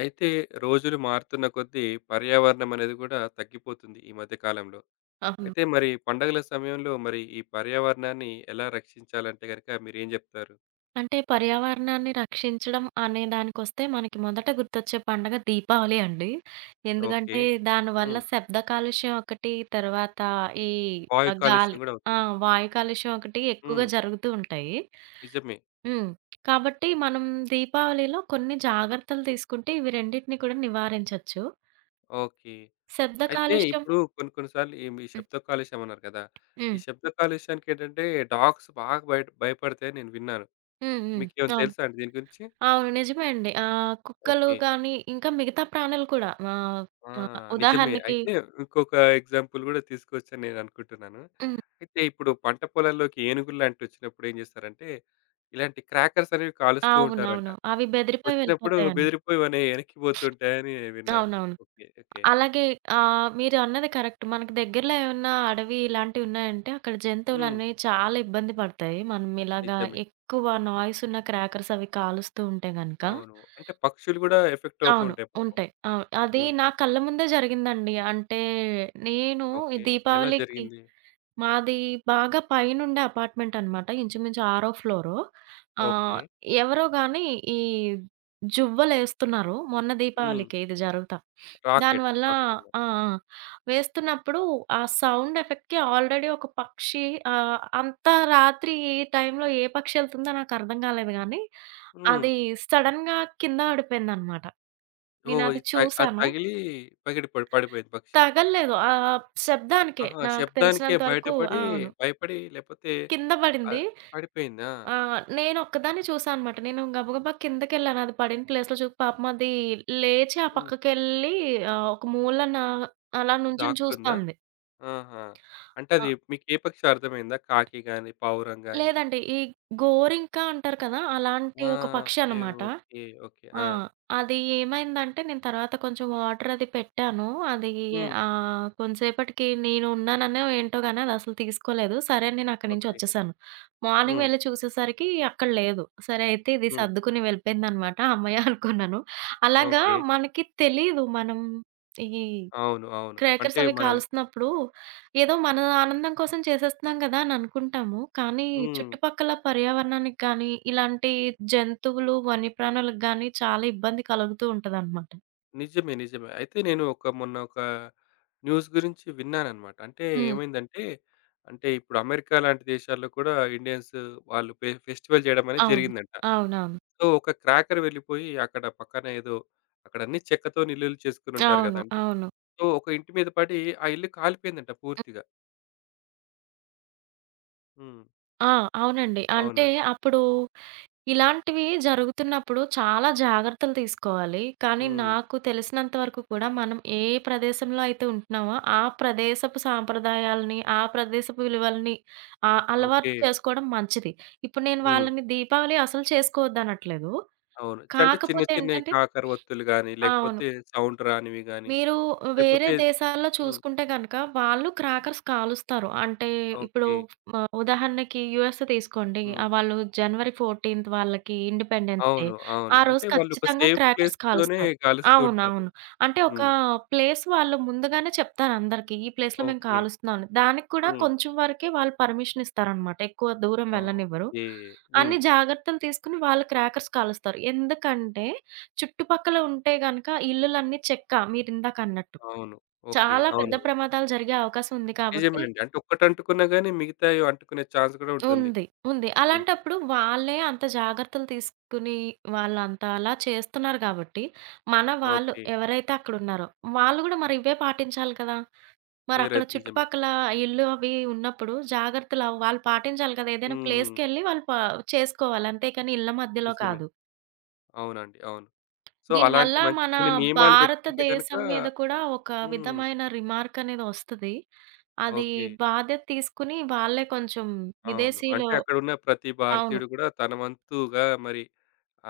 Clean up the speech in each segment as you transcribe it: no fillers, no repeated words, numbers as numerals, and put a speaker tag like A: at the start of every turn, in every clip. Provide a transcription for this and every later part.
A: అయితే రోజులు మారుతున్న కొద్దీ పర్యావరణం అనేది కూడా తగ్గిపోతుంది ఈ మధ్య కాలంలో.
B: అవును.
A: అయితే మరి పండగల సమయంలో మరి ఈ పర్యావరణాన్ని ఎలా రక్షించాలంటే గనుక మీరేం జెప్తారు?
B: అంటే పర్యావరణాన్ని రక్షించడం అనే దానికొస్తే మనకి మొదట గుర్తొచ్చే పండగ దీపావళి అండి.
A: ఓకే.
B: ఎందుకంటే దానివల్ల
A: హ్మ్.
B: శబ్ద కాలుష్యం ఒకటి, తర్వాత ఈ
A: వాయు కాలుష్యం
B: గాలి
A: గూడా
B: ఆ!
A: అవుతుంది.
B: వాయు కాలుష్యం ఒకటి ఎక్కువగా
A: హ్మ్.
B: జరుగుతూ ఉంటాయి.
A: నిజమే.
B: హ్మ్. కాబట్టి మనం దీపావళిలో కొన్ని జాగ్రత్తలు తీసుకుంటే ఇవి రెండిటిని కూడా నివారించొచ్చు.
A: ఓకే.
B: శబ్ద
A: అయితే
B: కాలుష్యం.
A: ఇప్పుడు కొన్ని కొన్ని సార్లు ఈ మీ
B: హ్మ్.
A: శబ్ద కాలుష్యం అన్నారు కదా! ఈ
B: హ్మ్.
A: శబ్ద కాలుష్యానికేంటంటే డాగ్స్ బాగా బయట భయపడతాయని నేను విన్నాను.
B: హ్మ్. హ్మ్.
A: మీకేమైనా
B: అవును.
A: తెలుసా అండి దీని గురించి?
B: అవును. నిజమే అండి. కుక్కలు
A: ఓకే.
B: కానీ, ఇంకా మిగతా ప్రాణులు కూడా. ఆహ్,
A: ఆ!
B: ఆహ్,
A: నిజమే.
B: ఉదాహరణకి.
A: అయితే ఇంకొక ఎగ్జాంపుల్ గూడా తీసుకోవచ్చని నేననుకుంటున్నాను.
B: హ్మ్.
A: అయితే ఇప్పుడు పంట పొలాల్లోకి ఏనుగుల్లాంటివి వచ్చినప్పుడు ఏం జేస్తారంటే, ఇలాంటి క్రాకర్స్ అనేవి కాలుస్తూ ఉంటారంట.
B: అవునవును. అవి బెదిరిపోయి
A: వచ్చినప్పుడు
B: వెళ్ళిపోతాయని.
A: బెదిరిపోయి మన ఎనక్కి పోతుంటాయని విన్నాను.
B: అవునవును.
A: ఓకే. ఓకే.
B: అలాగే మీరు అన్నది కరెక్ట్. మనకు దగ్గరలో ఏమన్నా అడవి ఇలాంటివున్నాయంటే అక్కడ
A: హ్మ్.
B: జంతువులనేవి చాలా ఇబ్బంది పడతాయి. మనం ఇలాగా
A: నిజమే.
B: ఎక్కువ నాయిస్ ఉన్న క్రాకర్స్ అవి కాలుస్తూ ఉంటే గనక.
A: అవును. అంటే పక్షులు గూడా ఎఫెక్ట్ అవుతూ
B: అవును.
A: ఉంటాయి పాపం.
B: ఉంటాయి. అవును. అది
A: హ్మ్.
B: నా కళ్ళ ముందే జరిగిందండి. అంటే నేను ఈ
A: ఓకే. ఎలా
B: దీపావళికి
A: జరిగింది?
B: మాది బాగా పైనుండే అపార్ట్‌మెంటనమాట. ఇంచుమించు ఆరో ఫ్లోరు.
A: ఓకే.
B: ఆహ్, ఎవరో గాని ఈ జువ్వలేస్తున్నారు. మొన్న
A: హ్మ్.
B: దీపావళికే ఇది జరుగుతా.
A: రాకెట్.
B: దానివల్ల
A: రాకెట్ అన్నమాట.
B: ఆ! ఆ! వేస్తున్నప్పుడు ఆ సౌండ్ ఎఫెక్ట్‌కి ఆల్రెడీ ఒక పక్షి, అంత రాత్రి ఈ టైంలో ఏ పక్షి ఎళ్తుందో నాకర్థం కాలేదు గానీ,
A: హ్మ్.
B: అది సడెన్‌గా కింద పడిపోయిందనమాట.
A: ఓహ్! ఇది
B: నేనది
A: త అది
B: చూసాను.
A: తగిలి పగిడి పడి పడిపోయింది పక్షి.
B: తగల్లేదు. ఆ శబ్దానికే
A: ఆహా!
B: నాకు
A: శబ్దానికే
B: తెలిసినంత వరకు.
A: బయటపడి,
B: అవును.
A: భయపడి లేపోతే
B: కింద పడింది.
A: ఆహ్, పడిపోయిందా?
B: నేనొక్కదాన్ని చూసానన్నమాట. నేను గబగబా కిందకెళ్ళాను. అది పడిన ప్లేస్‌లో చూసి పాపం అది లేచి ఆ
A: హ్మ్.
B: పక్కకెళ్ళి ఒక మూలన అలా నుంచొని చూస్తా
A: దాక్కుందా?
B: ఉంది.
A: ఆహా! అంటే
B: ఆ!
A: అది మీకు ఏ పక్షి అర్థమైందా? కాకి గాని, పావురం గాని?
B: లేదండి. ఈ గోరింక అంటారు కదా! అలాంటి
A: ఆ!
B: ఒక పక్షి
A: ఓకే.
B: అన్నమాట.
A: ఓకే. ఓకే.
B: ఆ!
A: ఆ!
B: అది ఏమైందంటే నేను తర్వాత కొంచెం వాటర్ అది పెట్టాను. అది
A: హ్మ్.
B: కొంతసేపటికి నేను ఉన్నాననో ఏంటో గాని అది అసలు తీసుకోలేదు. సరే అని నేను అక్కడి నుంచి
A: ఓకే.
B: వచ్చేసాను. మార్నింగ్
A: హ్మ్.
B: వెళ్లి చూసేసరికి అక్కడ లేదు. సరే అయితే ఇది
A: హ్మ్.
B: సర్దుకుని వెళ్ళిపోయిందనమాట. హమ్మయ్య అనుకున్నాను. అలాగా
A: ఓకే.
B: మనకి తెలీదు మనం ఈ
A: అవును. అవును.
B: క్రేకర్స్
A: అంటే
B: అవి
A: మనమే
B: కాలుస్తున్నప్పుడు, ఏదో మన ఆనందం కోసం చేసేస్తున్నాం గదా అని అనుకుంటాము. కానీ
A: హ్మ్.
B: చుట్టుపక్కల పర్యావరణానికి గానీ, ఇలాంటి జంతువులు, వన్యప్రాణులకు గానీ చాలా ఇబ్బంది కలుగుతూ ఉంటదనమాట.
A: నిజమే. నిజమే. అయితే నేను ఒక మొన్న ఒక న్యూస్ గురించి విన్నానన్నమాట. అంటే
B: హ్మ్.
A: ఏమైందంటే, అంటే ఇప్పుడు అమెరికా లాంటి దేశాల్లో కూడా ఇండియన్స్ వాళ్ళు ఫెస్టివల్ జేయడం అనేది
B: అవును.
A: జరిగిందంట.
B: అవునవును.
A: సో, ఒక క్రాకర్ వెళ్ళిపోయి అక్కడ పక్కన ఏదో అక్కడన్నీ చెక్కతోని ఇల్లులు చేసుకొని ఉంటారు
B: అవును.
A: గదండీ!
B: అవును.
A: సో, ఒక ఇంటి మీద పడి ఆ ఇల్లు కాలిపోయిందంట పూర్తిగా. హ్మ్.
B: ఆ! అవునండి. అంటే
A: అవునండి.
B: అప్పుడు ఇలాంటివి జరుగుతున్నప్పుడు చాలా జాగ్రత్తలు తీసుకోవాలి. కానీ
A: హ్మ్.
B: నాకు తెలిసినంత వరకు కూడా మనం ఏ ప్రదేశంలో అయితే ఉంటున్నామో, ఆ ప్రదేశపు సాంప్రదాయాలని, ఆ ప్రదేశపు విలువలని అలవాటు
A: ఓకే.
B: చేసుకోవడం మంచిది. ఇప్పుడు నేను
A: హ్మ్.
B: వాళ్ళని దీపావళి అసలు చేసుకోవద్దనట్లేదు.
A: అవును. అంటే చిన్న
B: కాకపోతే
A: చిన్నయి
B: ఏంటంటే
A: కాకర ఒత్తులు గాని,
B: అవును.
A: లేకపోతే సౌండ్ రానివి గాని,
B: మీరు వేరే
A: లేకపోతే
B: దేశాల్లో
A: హ్మ్.
B: చూసుకుంటే గనక, వాళ్ళు క్రాకర్స్ కాలుస్తారు. అంటే ఇప్పుడు
A: ఓకే.
B: ఉదాహరణకి యూఎస్‌ఏ తీసుకోండి.
A: హ్మ్.
B: వాళ్ళు జనవరి 14థ్ వాళ్ళకి ఇండిపెండెన్స్ డే.
A: అవును. అవును.
B: ఆ రోజు
A: అంటే వాళ్ళు ఒక
B: ఖచ్చితంగా
A: సేఫ్
B: క్రాకర్స్
A: ప్లేస్‌లోనే
B: కాలుస్తారు.
A: కాలుస్తూ ఉంటారు.
B: అవునవును. అంటే ఒక
A: హ్మ్.
B: ప్లేస్ వాళ్ళు ముందుగానే చెప్తారు అందరికి. ఈ ప్లేస్‌లో మేము
A: ఓకే.
B: కాలుస్తున్నాం అని. దానికి కూడా
A: హ్మ్.
B: కొంచెం వరకే వాళ్ళు పర్మిషన్ ఇస్తారనమాట. ఎక్కువ దూరం వెళ్ళనివ్వరు.
A: ఓకే. హ్మ్.
B: అన్ని జాగ్రత్తలు తీసుకొని వాళ్ళు క్రాకర్స్ కాలుస్తారు. ఎందుకంటే చుట్టుపక్కల ఉంటే గనక ఇల్లులన్నీ చెక్క మీరిందాకన్నట్టు.
A: అవును. ఓకే.
B: చాలా పెద్ద
A: అవును.
B: ప్రమాదాలు జరిగే అవకాశం ఉంది
A: నిజమే
B: కాబట్టి
A: అండి. అంటే ఒక్కటంటుకున్నా గాని మిగతాయి అంటుకునే ఛాన్స్ గూడా ఉంటుంది.
B: ఉంది. ఉంది.
A: హ్మ్.
B: అలాంటప్పుడు వాళ్ళే అంత జాగ్రత్తలు తీసుకుని వాళ్ళంత అలా చేస్తున్నారు గాబట్టి, మన వాళ్ళు
A: ఓకే.
B: ఎవరైతే అక్కడున్నారో వాళ్ళు గూడా మరి ఇవే పాటించాలి కదా! మరక్కడ
A: నిజమే.
B: చుట్టుపక్కల ఇల్లు అవి ఉన్నప్పుడు జాగ్రత్తలు అవి వాళ్ళు పాటించాలి కదా! ఏదైనా
A: హ్మ్.
B: ప్లేస్‌కెళ్ళి వాళ్ళు ప చేసుకోవాలి. అంతేకాని ఇళ్ళ మధ్యలో
A: నిజమే.
B: కాదు.
A: అవునండి. అవును. సో,
B: దీనివల్ల
A: అలాంటి మంచి
B: మన
A: కొన్ని నియమాలు పెట్టుకుంటే గనక
B: భారతదేశం మీద కూడా ఒక
A: హ్మ్.
B: విధమైన రిమార్క్ అనేది వస్తది. అది
A: ఓకే.
B: బాధ్యత తీసుకొని వాళ్ళే కొంచెం
A: అవును.
B: విదేశీయులు.
A: అంటే అక్కడున్న ప్రతి
B: అవును.
A: భారతీయుడు గూడా తన వంతుగా మరి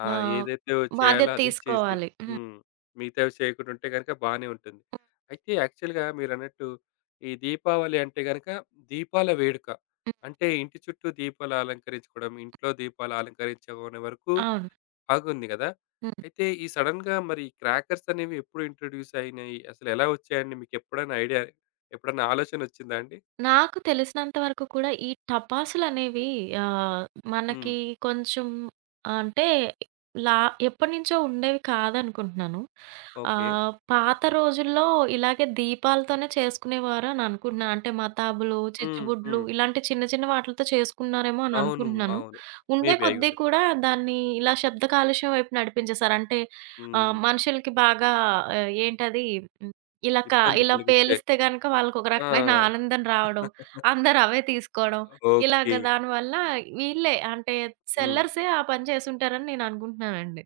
A: ఆ!
B: ఆ!
A: ఏదైతే చేయాలో
B: బాధ్యత
A: అది చేసి
B: తీసుకోవాలి. హ్మ్.
A: హ్మ్. మిగతావి చేయకుండా ఉంటే గనుక బానే ఉంటుంది. అయితే యాక్చువల్‌గా మీరన్నట్టు ఈ దీపావళి అంటే గనక దీపాల వేడుక.
B: హ్మ్.
A: అంటే ఇంటి చుట్టూ దీపాలు అలంకరించుకోవడం, ఇంట్లో దీపాలు అలంకరించుకునే వరకు
B: అవును.
A: ఆగుంది గదా!
B: హ్మ్.
A: అయితే ఈ సడెన్‌గా మరి క్రాకర్స్ అనేవి ఎప్పుడు ఇంట్రొడ్యూస్ అయినాయి? అసలెలా వచ్చాయండి? మీకెప్పుడైనా ఐడియా ఎప్పుడన్నా ఆలోచన వచ్చిందా అండి?
B: నాకు తెలిసినంత వరకు కూడా ఈ టపాసులనేవి ఆహ్,
A: హ్మ్.
B: మనకి కొంచెం అంటే లా ఎప్పటినుంచో ఉండేవి కాదనుకుంటున్నాను.
A: ఓకే.
B: పాత రోజుల్లో ఇలాగే దీపాలతోనే చేసుకునేవారని అనుకుంటున్నాను. అంటే మతాబులు,
A: హ్మ్.
B: చిచ్చుబుడ్లు
A: హ్మ్.
B: ఇలాంటి చిన్న చిన్న వాటిలతో చేసుకున్నారేమో అని
A: అవును.
B: అనుకుంటున్నాను.
A: అవును.
B: ఉండే
A: మేబీ
B: కొద్దీ
A: అయ్యుండొచ్చు.
B: కూడా దాన్ని ఇలా శబ్ద కాలుష్యం వైపు నడిపించేసారు. అంటే
A: హ్మ్.
B: మనుషులకి బాగా ఏంటది ఇలా క
A: ఇబ్బంది
B: ఇలా
A: కలిగిచ్చే
B: పేలిస్తే గనక వాళ్ళకొక రకమైన
A: ఆ!
B: ఆనందం రావడం. అందరూ అవే తీసుకోవడం.
A: ఓకే.
B: ఇలాగ దానివల్ల వీళ్ళే అంటే
A: హ్మ్.
B: సెల్లర్సే ఆ పని చేసుంటారని నేననుకుంటున్నానండి.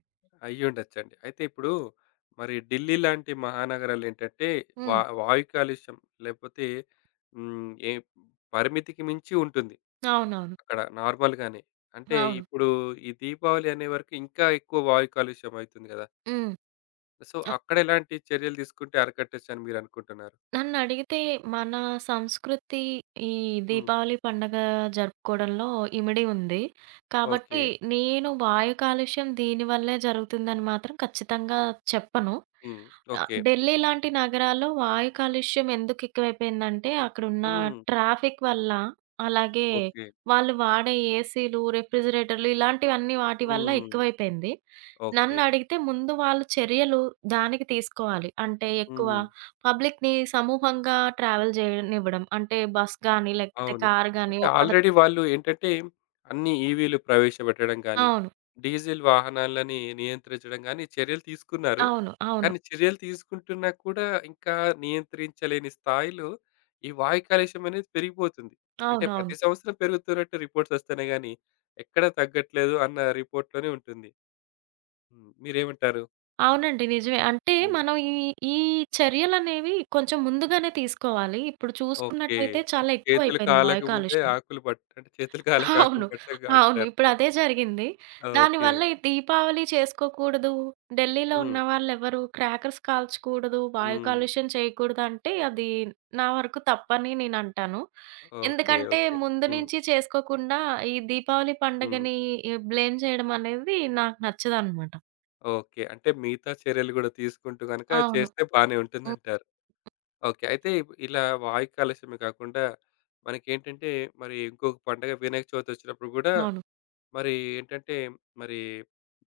A: అయ్యుండొచ్చండి. అయితే ఇప్పుడు మరి ఢిల్లీ లాంటి మహానగరాలేంటంటే
B: హ్మ్.
A: వాయు కాలుష్యం లేకపోతే హ్మ్. ఏ పరిమితికి మించి ఉంటుంది.
B: అవునవును.
A: అక్కడ నార్మల్‌గానే. అంటే
B: అవును.
A: ఇప్పుడు ఈ దీపావళి అనే వరకు ఇంకా ఎక్కువ వాయు కాలుష్యం అయితుంది గదా!
B: హ్మ్.
A: సో, అక్కడ ఎలాంటి చర్యలు తీసుకుంటే అరికట్టొచ్చని మీరనుకుంటున్నారు?
B: నన్నడిగితే మన సంస్కృతి ఈ
A: హ్మ్.
B: దీపావళి పండగ జరుపుకోవడంలో ఇమిడి ఉంది.
A: ఓకే.
B: కాబట్టి నేను వాయు కాలుష్యం దీనివల్లే జరుగుతుందని మాత్రం ఖచ్చితంగా చెప్పను.
A: హ్మ్. ఓకే.
B: ఢిల్లీ లాంటి నగరాల్లో వాయు కాలుష్యం ఎందుకు ఎక్కువైపోయిందంటే అక్కడున్న
A: హ్మ్.
B: ట్రాఫిక్ వల్ల, అలాగే
A: ఓకే.
B: వాళ్ళు వాడే ఏసీలు, రెఫ్రిజిరేటర్లు ఇలాంటివన్నీ వాటి వల్ల
A: హ్మ్.
B: ఎక్కువైపోయింది.
A: ఓకే.
B: నన్నడిగితే ముందు వాళ్ళు చర్యలు దానికి తీసుకోవాలి. అంటే ఎక్కువ
A: హ్మ్.
B: పబ్లిక్‌ని సమూహంగా ట్రావెల్ జేయనివ్వడం. అంటే బస్ గాని, లేకపోతే
A: అవును.
B: కార్ గాని
A: అంటే
B: ఒకద.
A: ఆల్రెడీ వాళ్ళు ఏంటంటే అన్ని ఈవీలు ప్రవేశపెట్టడం గానీ,
B: అవును.
A: డీజిల్ వాహనాలని నియంత్రించడం గానీ చర్యలు తీసుకున్నారు.
B: అవును. అవును.
A: కానీ చర్యలు తీసుకుంటున్నా కూడా ఇంకా నియంత్రించలేని స్థాయిలో ఈ వాయు కాలుష్యం అనేది పెరిగిపోతుంది. అంటే
B: అవునవును.
A: ప్రతి సంవత్సరం పెరుగుతున్నట్టు రిపోర్ట్స్ వస్తేనే గానీ ఎక్కడ తగ్గట్లేదు అన్న రిపోర్ట్‌లోనే ఉంటుంది. హ్మ్. మీరేమంటారు?
B: అవునండి. నిజమే. అంటే
A: హ్మ్.
B: మనం ఈ, ఈ చర్యలనేవి కొంచెం ముందుగానే తీసుకోవాలి. ఇప్పుడు
A: ఓకే.
B: చూసుకున్నట్టయితే చాలా
A: అంటే
B: ఎక్కువైపోయింది వాయు కాలుష్యం.
A: చేతులు కాలక ఆకులు
B: అవును.
A: పట్టగా
B: అవును.
A: అంటారు.
B: ఇప్పుడదే జరిగింది.
A: ఓకే.
B: దానివల్ల ఈ దీపావళి చేసుకోకూడదు. ఢిల్లీలో
A: హ్మ్.
B: ఉన్న వాళ్ళెవరు క్రాకర్స్ కాల్చకూడదు, వాయు
A: హ్మ్.
B: కాలుష్యం చేయకూడదు అంటే అది నా వరకు తప్పని నేనంటాను.
A: ఓకే.
B: ఎందుకంటే
A: ఓకే.
B: ముందు
A: హ్మ్.
B: నుంచి చేసుకోకుండా ఈ దీపావళి
A: హ్మ్.
B: పండుగని ఈ బ్లేమ్ చేయడం అనేది నాకు నచ్చదనమాట.
A: ఓకే. అంటే మిగతా చర్యలు గూడా తీసుకుంటూ గనక
B: అవును.
A: చేస్తే బానే
B: హ్మ్.
A: ఉంటుందంటారు. ఓకే. అయితే ఇలా వాయు కాలుష్యమే కాకుండా మనకేంటంటే మరి ఇంకొక పండగ వినాయక చవితి వచ్చినప్పుడు గూడా
B: అవును.
A: మరి ఏంటంటే మరి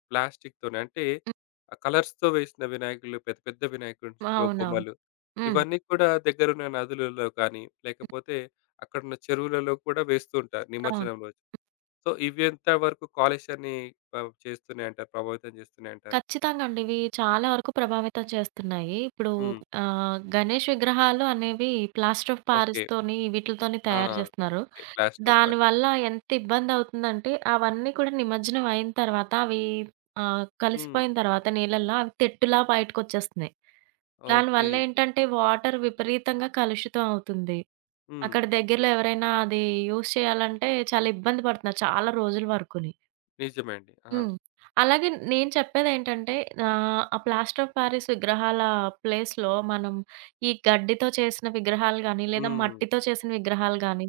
A: ప్లాస్టిక్‌తోని అంటే
B: హ్మ్.
A: ఆ కలర్స్‌తో వేసిన వినాయకులు పెద్ద పెద్ద వినాయకుడి
B: అవునవును.
A: బొమ్మలు
B: హ్మ్.
A: ఇవన్నీ కూడా దగ్గరున్న నదులలో కానీ లేకపోతే అక్కడున్న చెరువులలో కూడా వేస్తూ ఉంటారు
B: అవును.
A: నిమజ్జనం రోజు. సో, ఇవి ఎంత వరకు కాలుష్యాన్ని చేస్తున్నాయి అంటారు? ప్రభావితం చేస్తున్నాయి అంటారు?
B: ఖచ్చితంగా అండి. ఇవి చాలా వరకు ప్రభావితం చేస్తున్నాయి. ఇప్పుడు
A: హ్మ్.
B: గణేష్ విగ్రహాలు అనేవి ప్లాస్టర్ ఆఫ్
A: ఓకే.
B: పారిస్‌తోని వీటిలతోని
A: ఆ!
B: తయారు చేస్తున్నారు.
A: ఓకే. Plaster of Paris.
B: దానివల్ల ఎంత ఇబ్బందవుతుందంటే, అవన్నీ కూడా నిమజ్జనం అయిన తర్వాత అవి
A: హ్మ్.
B: కలిసిపోయిన తర్వాత నీళ్ళల్లో అవి తెట్టులా బయటకొచ్చేస్తున్నాయి.
A: ఓకే.
B: దానివల్ల ఏంటంటే వాటర్ విపరీతంగా కలుషితం అవుతుంది.
A: హ్మ్.
B: అక్కడ దగ్గరలో ఎవరైనా అది యూజ్ చేయాలంటే చాలా ఇబ్బంది పడుతున్నారు చాలా రోజుల వరకుని.
A: నిజమే అండి. ఆ!
B: హ్మ్. అలాగే నేను చెప్పేదేంటంటే ఆ ప్లాస్టర్ ఆఫ్ పారిస్ విగ్రహాల ప్లేస్‌లో మనం ఈ గడ్డితో చేసిన విగ్రహాలు గాని, లేదా
A: హ్మ్.
B: మట్టితో చేసిన విగ్రహాలు గాని,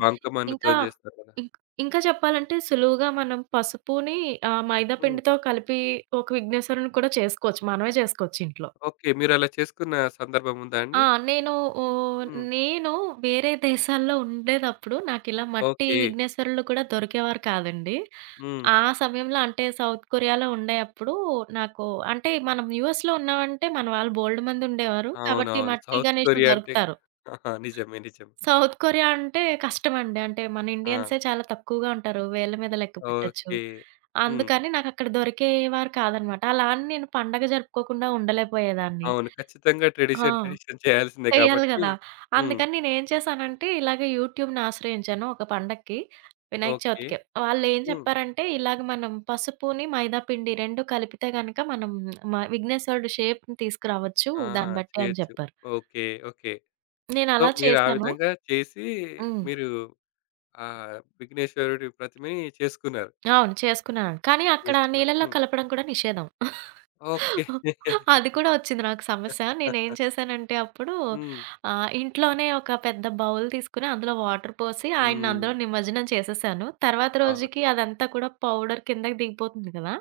B: ఇంకా
A: బంకమన్నుతోని చేస్తారు కదా!
B: ఇంక్ ఇంకా చెప్పాలంటే సులువుగా మనం పసుపుని మైదా
A: హ్మ్.
B: పిండితో కలిపి ఒక విఘ్నేశ్వరుడిని కూడా చేసుకోవచ్చు. మనమే చేసుకోవచ్చు ఇంట్లో.
A: ఓకే. మీరలా చేసుకున్న సందర్భం ఉందా
B: ఆ!
A: అండి?
B: నేను ఓహ్,
A: హ్మ్.
B: నేను వేరే దేశాల్లో ఉండేదప్పుడు నాకిలా మట్టి
A: ఓకే.
B: విఘ్నేశ్వరులు కూడా దొరికేవారు కాదండి.
A: హ్మ్.
B: ఆ సమయంలో అంటే సౌత్ కొరియాలో ఉండేప్పుడు నాకు అంటే మనం యూఎస్‌లో ఉన్నామంటే మన వాళ్ళు బోలెడు మందుండేవారు. కాబట్టి
A: అవునవును.
B: మట్టి
A: సౌత్
B: గణేషులు
A: కొరియా అంటే
B: దొరుకుతారు.
A: ఆహా, నిజమే. నిజమే.
B: సౌత్ కొరియా అంటే కష్టమండి. అంటే మన
A: ఆ!
B: ఇండియన్సే చాలా తక్కువగా ఉంటారు. వేళ్ళ మీద లెక్క పెట్టొచ్చు.
A: ఓకే. హ్మ్.
B: అందుకని నాకక్కడ దొరికేవారు కాదనమాట. అలా అని నేను పండగ జరుపుకోకుండా ఉండలేకపోయేదాన్ని.
A: అవును. ఖచ్చితంగా
B: ఆ!
A: ట్రెడిషన్ చేయాల్సిందే
B: చెయ్యాలి
A: కాబట్టి
B: గదా!
A: హ్మ్.
B: అందుకని నేనేం చేశానంటే, ఇలాగ యూట్యూబ్‌ని ఆశ్రయించాను ఒక పండక్కి. వినాయక
A: ఓకే.
B: చవితికి. వాళ్ళేం
A: హ్మ్.
B: చెప్పారంటే, ఇలాగ మనం పసుపుని, మైదా పిండి 2 కలిపితే గనక మనం మ విఘ్నేశ్వరుడు షేప్‌ని తీసుకురావచ్చు
A: ఆ!
B: దాన్ని బట్టి అని
A: చేయొచ్చు.
B: చెప్పారు.
A: ఓకే. ఓకే. సో,
B: నేనలా
A: మీరు ఆ
B: చేశాను.
A: విధంగా చేసి
B: హ్మ్.
A: మీరు విఘ్నేశ్వరుడి ప్రతిమని చేసుకున్నారు.
B: అవును. చేసుకున్నాను. కానీ అక్కడ
A: చేసుకున్నారు.
B: నీళ్ళల్లో
A: హ్మ్.
B: కలపడం కూడా నిషేధం.
A: ఓకే.
B: అది కూడా వచ్చింది నాకు సమస్య. నేనేం చేశానంటే అప్పుడు
A: హ్మ్.
B: ఇంట్లోనే ఒక పెద్ద బౌల్ తీసుకొని అందులో వాటర్ పోసి ఆయన్ని
A: హ్మ్.
B: అందులో నిమజ్జనం చేసేసాను. తర్వాత
A: అవును.
B: రోజుకి అదంతా కూడా పౌడర్ కిందకి దిగిపోతుంది కదా!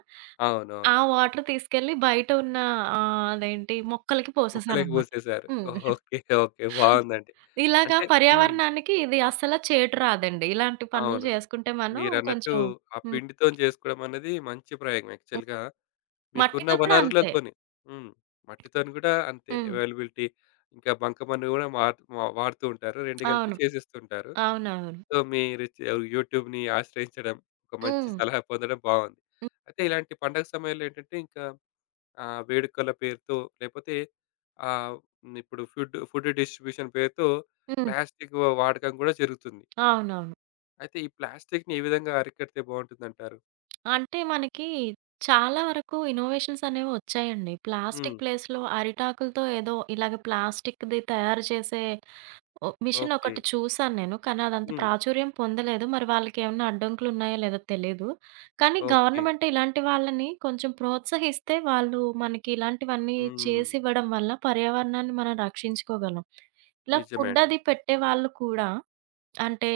B: ఆ
A: అవునవును.
B: వాటర్ తీసుకెళ్ళి బయట ఉన్న అదేంటి మొక్కలకి
A: ముక్కలోకి
B: పోసేసాననమాట.
A: పోసేసారు.
B: హ్మ్.
A: ఓకే. ఓకే. బావుందండి.
B: ఇలాగా
A: అంటే హ్మ్.
B: పర్యావరణానికి ఇది అస్సల చేటు రాదండి. ఇలాంటి పనులు
A: అవును.
B: చేసుకుంటే మనం
A: మీరన్నట్టు
B: కొంచెం.
A: ఆ
B: హ్మ్.
A: పిండితోని చేసుకోవడం అనేది మంచి ప్రయోగం
B: హ్మ్.
A: యాక్చువల్‌గా మీకున్న
B: మట్టితో కూడా అంతే.
A: వనరులతోని. హ్మ్. మట్టితోని గూడా అంతే
B: హ్మ్.
A: అవైలబిలిటీ. ఇంకా బంకమన్ను గూడా వాడ్ వ వాడుతూ ఉంటారు. రెండు కలిపి
B: అవును.
A: చేసేస్తుంటారు.
B: అవునవును.
A: సో, మీరు యూట్యూబ్‌ని ఆశ్రయించడం, ఒక మంచి
B: హ్మ్.
A: సలహా పొందడం బావుంది.
B: హ్మ్.
A: అయితే ఇలాంటి పండగ సమయంలో ఏంటంటే ఇంకా వేడుకల పేరుతో లేపోతే ఆహ్, ఇప్పుడు ఫుడ్ ఫుడ్ డిస్ట్రిబ్యూషన్ పేరుతో
B: హ్మ్.
A: ప్లాస్టిక్ వాడకం గూడా జరుగుతుంది.
B: అవునవును.
A: అయితే ఈ ప్లాస్టిక్‌ని ఏ విధంగా అరికడితే బావుంటుందంటారు?
B: అంటే మనకి చాలా వరకు ఇన్నోవేషన్స్ అనేవి వచ్చాయండి. ప్లాస్టిక్
A: హ్మ్.
B: ప్లేస్‌లో అరిటాకులతో ఏదో ఇలాగ ప్లాస్టిక్‌ది తయారు చేసే ఒ మిషన్
A: ఓకే.
B: ఒకటి చూసాను నేను. కానీ అదంత
A: హ్మ్.
B: ప్రాచుర్యం పొందలేదు. మరి వాళ్ళకేమన్నా అడ్డంకులు ఉన్నాయో లేదో తెలీదు. కానీ
A: ఓకే.
B: గవర్నమెంట్ ఇలాంటి వాళ్ళని కొంచెం ప్రోత్సహిస్తే వాళ్ళు మనకి ఇలాంటివన్నీ
A: హ్మ్.
B: చేసివ్వడం వల్ల పర్యావరణాన్ని మనం రక్షించుకోగలం. ఇలా
A: నిజమే
B: ఫుడ్
A: అండి.
B: అది పెట్టే వాళ్ళు కూడా అంటే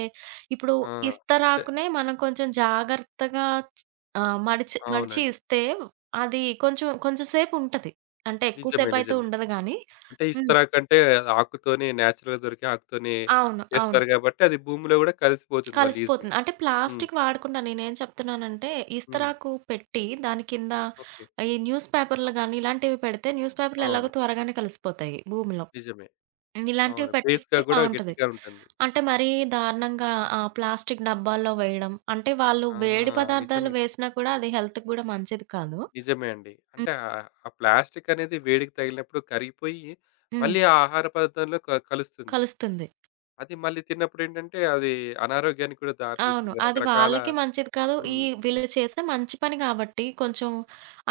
B: ఇప్పుడు
A: ఆ! అంటే
B: ఇస్తరాకునే మనం కొంచెం జాగ్రత్తగా మడిచి మడిచి
A: అవునండి.
B: ఇస్తే అది కొంచెం కొంచెం సేపు ఉంటది. అంటే ఎక్కువ
A: నిజమే.
B: సేపయితే
A: నిజమే.
B: ఉండదు గానీ.
A: అంటే
B: హ్మ్.
A: ఇస్తరాకంటే ఆకుతోనే నేచురల్‌గా దొరికే ఆకుతోనే
B: అవును. అవును.
A: చేస్తారు గాబట్టి అది భూమిలో గూడా కలిసిపోతుంది మళ్ళీ ఈజీగా.
B: కలిసిపోతుంది. అంటే
A: హ్మ్.
B: ప్లాస్టిక్ వాడకుండా నేనేం చెప్తున్నానంటే
A: హ్మ్.
B: ఇస్తరాకు పెట్టి దాని కింద
A: ఓకే.
B: ఈ న్యూస్ పేపర్‌లు గాని ఇలాంటివి పెడితే న్యూస్ పేపర్‌లు ఎలాగో
A: అవును.
B: త్వరగానే కలిసిపోతాయి భూమిలో.
A: నిజమే.
B: హ్మ్. ఇలాంటివి
A: అవును.
B: పెట్టిస్తే
A: బేస్‌గా గూడా
B: బావుంటది.
A: గట్టిగా ఉంటుంది.
B: అంటే మరీ దారుణంగా ఆ ప్లాస్టిక్ డబ్బాల్లో వేయడం. అంటే వాళ్ళు
A: ఆ!
B: వేడి పదార్థాలు
A: నిజమే.
B: వేసినా కూడా అది హెల్త్‌కి గూడా మంచిది కాదు.
A: నిజమే అండి.
B: హ్మ్.
A: అంటే ఆ ప్లాస్టిక్ అనేది వేడికి తగిలినప్పుడు కరిగిపోయి
B: హ్మ్.
A: మళ్ళీ ఆ ఆహార పదార్థంలో కలుస్తుంది.
B: కలుస్తుంది.
A: అది మళ్ళీ తిన్నప్పుడేంటంటే అది అనారోగ్యానికి కూడా
B: అవును.
A: దారితీస్తుంది.
B: అది
A: రకరకాల
B: వాళ్ళకి మంచిది కాదు. ఈ
A: హ్మ్.
B: వీళ్ళు చేసే మంచి పని గాబట్టి కొంచెం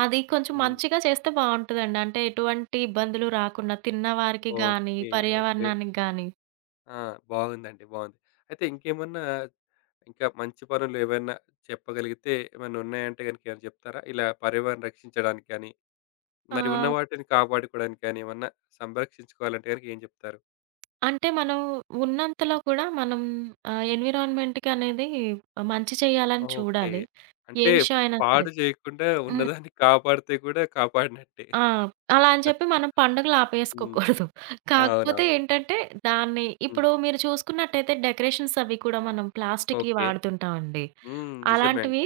B: అది కొంచెం
A: హ్మ్.
B: మంచిగా చేస్తే బావుంటదండి. అంటే ఎటువంటి ఇబ్బందులు రాకుండా తిన్నవారికి గానీ,
A: ఓకే. ఓకే.
B: పర్యావరణానికి గానీ.
A: ఆ! బాగుందండి. బాగుంది. అయితే ఇంకేమన్నా ఇంకా మంచి పనులు ఏవైనా చెప్పగలిగితే ఏమన్నా ఉన్నాయంటే గనుక ఏమైనా చెప్తారా? ఇలా పర్యావరణం రక్షించడానికి కానీ, మరి ఉన్న
B: ఆ!
A: వాటిని కాపాడుకోవడానికి కానీ ఏమన్నా సంరక్షించుకోవాలంటే గనుక ఏం చెప్తారు?
B: అంటే మనం ఉన్నంతలో
A: హ్మ్.
B: కూడా మనం ఎన్విరాన్మెంట్‌కి అనేది మంచి చేయాలని
A: ఓకే.
B: చూడాలి. ఏ
A: అంటే
B: విషయం అయినా సరే.
A: పాడు చేయకుండా
B: హ్మ్.
A: ఉన్నదాన్ని కాపాడితే కూడా కాపాడినట్టే.
B: ఆ! అలా అని చెప్పి మనం పండుగలు
A: హ్మ్.
B: ఆపేసుకోకూడదు.
A: అవునవును.
B: కాకపోతే ఏంటంటే దాన్ని
A: హ్మ్.
B: ఇప్పుడు మీరు చూసుకున్నట్టయితే డెకరేషన్స్ అవి కూడా మనం ప్లాస్టిక్‌వి
A: ఓకే.
B: వాడుతుంటామండి.
A: హ్మ్. నిజమే అండి.
B: అలాంటివి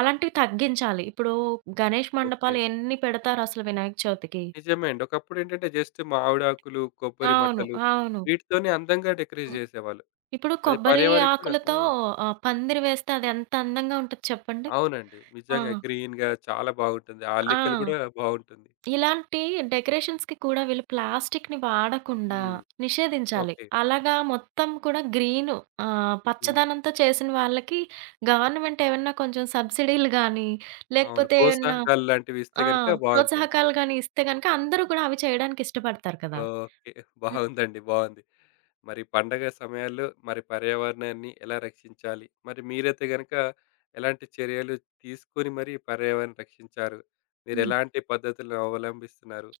B: అలాంటివి తగ్గించాలి. ఇప్పుడు గణేష్
A: ఓకే.
B: మండపాలు ఎన్ని పెడతారు అసలు వినాయక చవితికి.
A: నిజమే అండి. ఒకప్పుడేంటంటే జస్ట్ మామిడాకులు, కొబ్బరి
B: అవును.
A: మట్టలు
B: అవును.
A: వీటితోనే అందంగా డెకరేట్ చేసేవాళ్ళు.
B: ఇప్పుడు
A: అది
B: కొబ్బరి
A: పర్యావరణం కూడా
B: ఆకులతో
A: ఆ!
B: పందిరి వేస్తే అది ఎంత అందంగా ఉంటది చెప్పండి.
A: అవునండి.
B: ఆ!
A: నిజంగా గ్రీన్‌గా చాలా బాగుంటుంది. ఆ
B: ఆ!
A: అల్లికలు కూడా బాగుంటుంది.
B: ఇలాంటి డెకరేషన్స్‌కి కూడా వీళ్ళు ప్లాస్టిక్‌ని వాడకుండా
A: హ్మ్.
B: నిషేధించాలి.
A: ఓకే.
B: అలాగా మొత్తం కూడా గ్రీను
A: హ్మ్.
B: పచ్చదనంతో చేసిన వాళ్ళకి గవర్నమెంట్ ఏమన్నా కొంచెం సబ్సిడీలు గానీ,
A: అవును.
B: లేకపోతే ఏమన్నా
A: ప్రోత్సాహకాలు లాంటివి ఇస్తే
B: ఆ!
A: గనుక బాగుంటుంది.
B: ప్రోత్సాహకాలు గాని ఇస్తే గనక అందరూ కూడా అవి చేయడానికి ఇష్టపడతారు కదా!
A: ఓకే.
B: హ్మ్.
A: బాగుందండి. బాగుంది. మరి పండగ సమయాల్లో మరి పర్యావరణాన్ని ఎలా రక్షించాలి? మరి మీరైతే గనుక ఎలాంటి చర్యలు తీసుకొని మరి పర్యావరణం రక్షించారు?
B: హ్మ్.
A: మీరెలాంటి పద్ధతులను అవలంబిస్తున్నారు?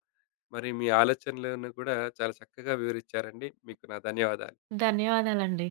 A: మరి మీ ఆలోచనలను కూడా చాలా చక్కగా వివరించారండి. మీకు నా ధన్యవాదాలు.
B: ధన్యవాదాలండి.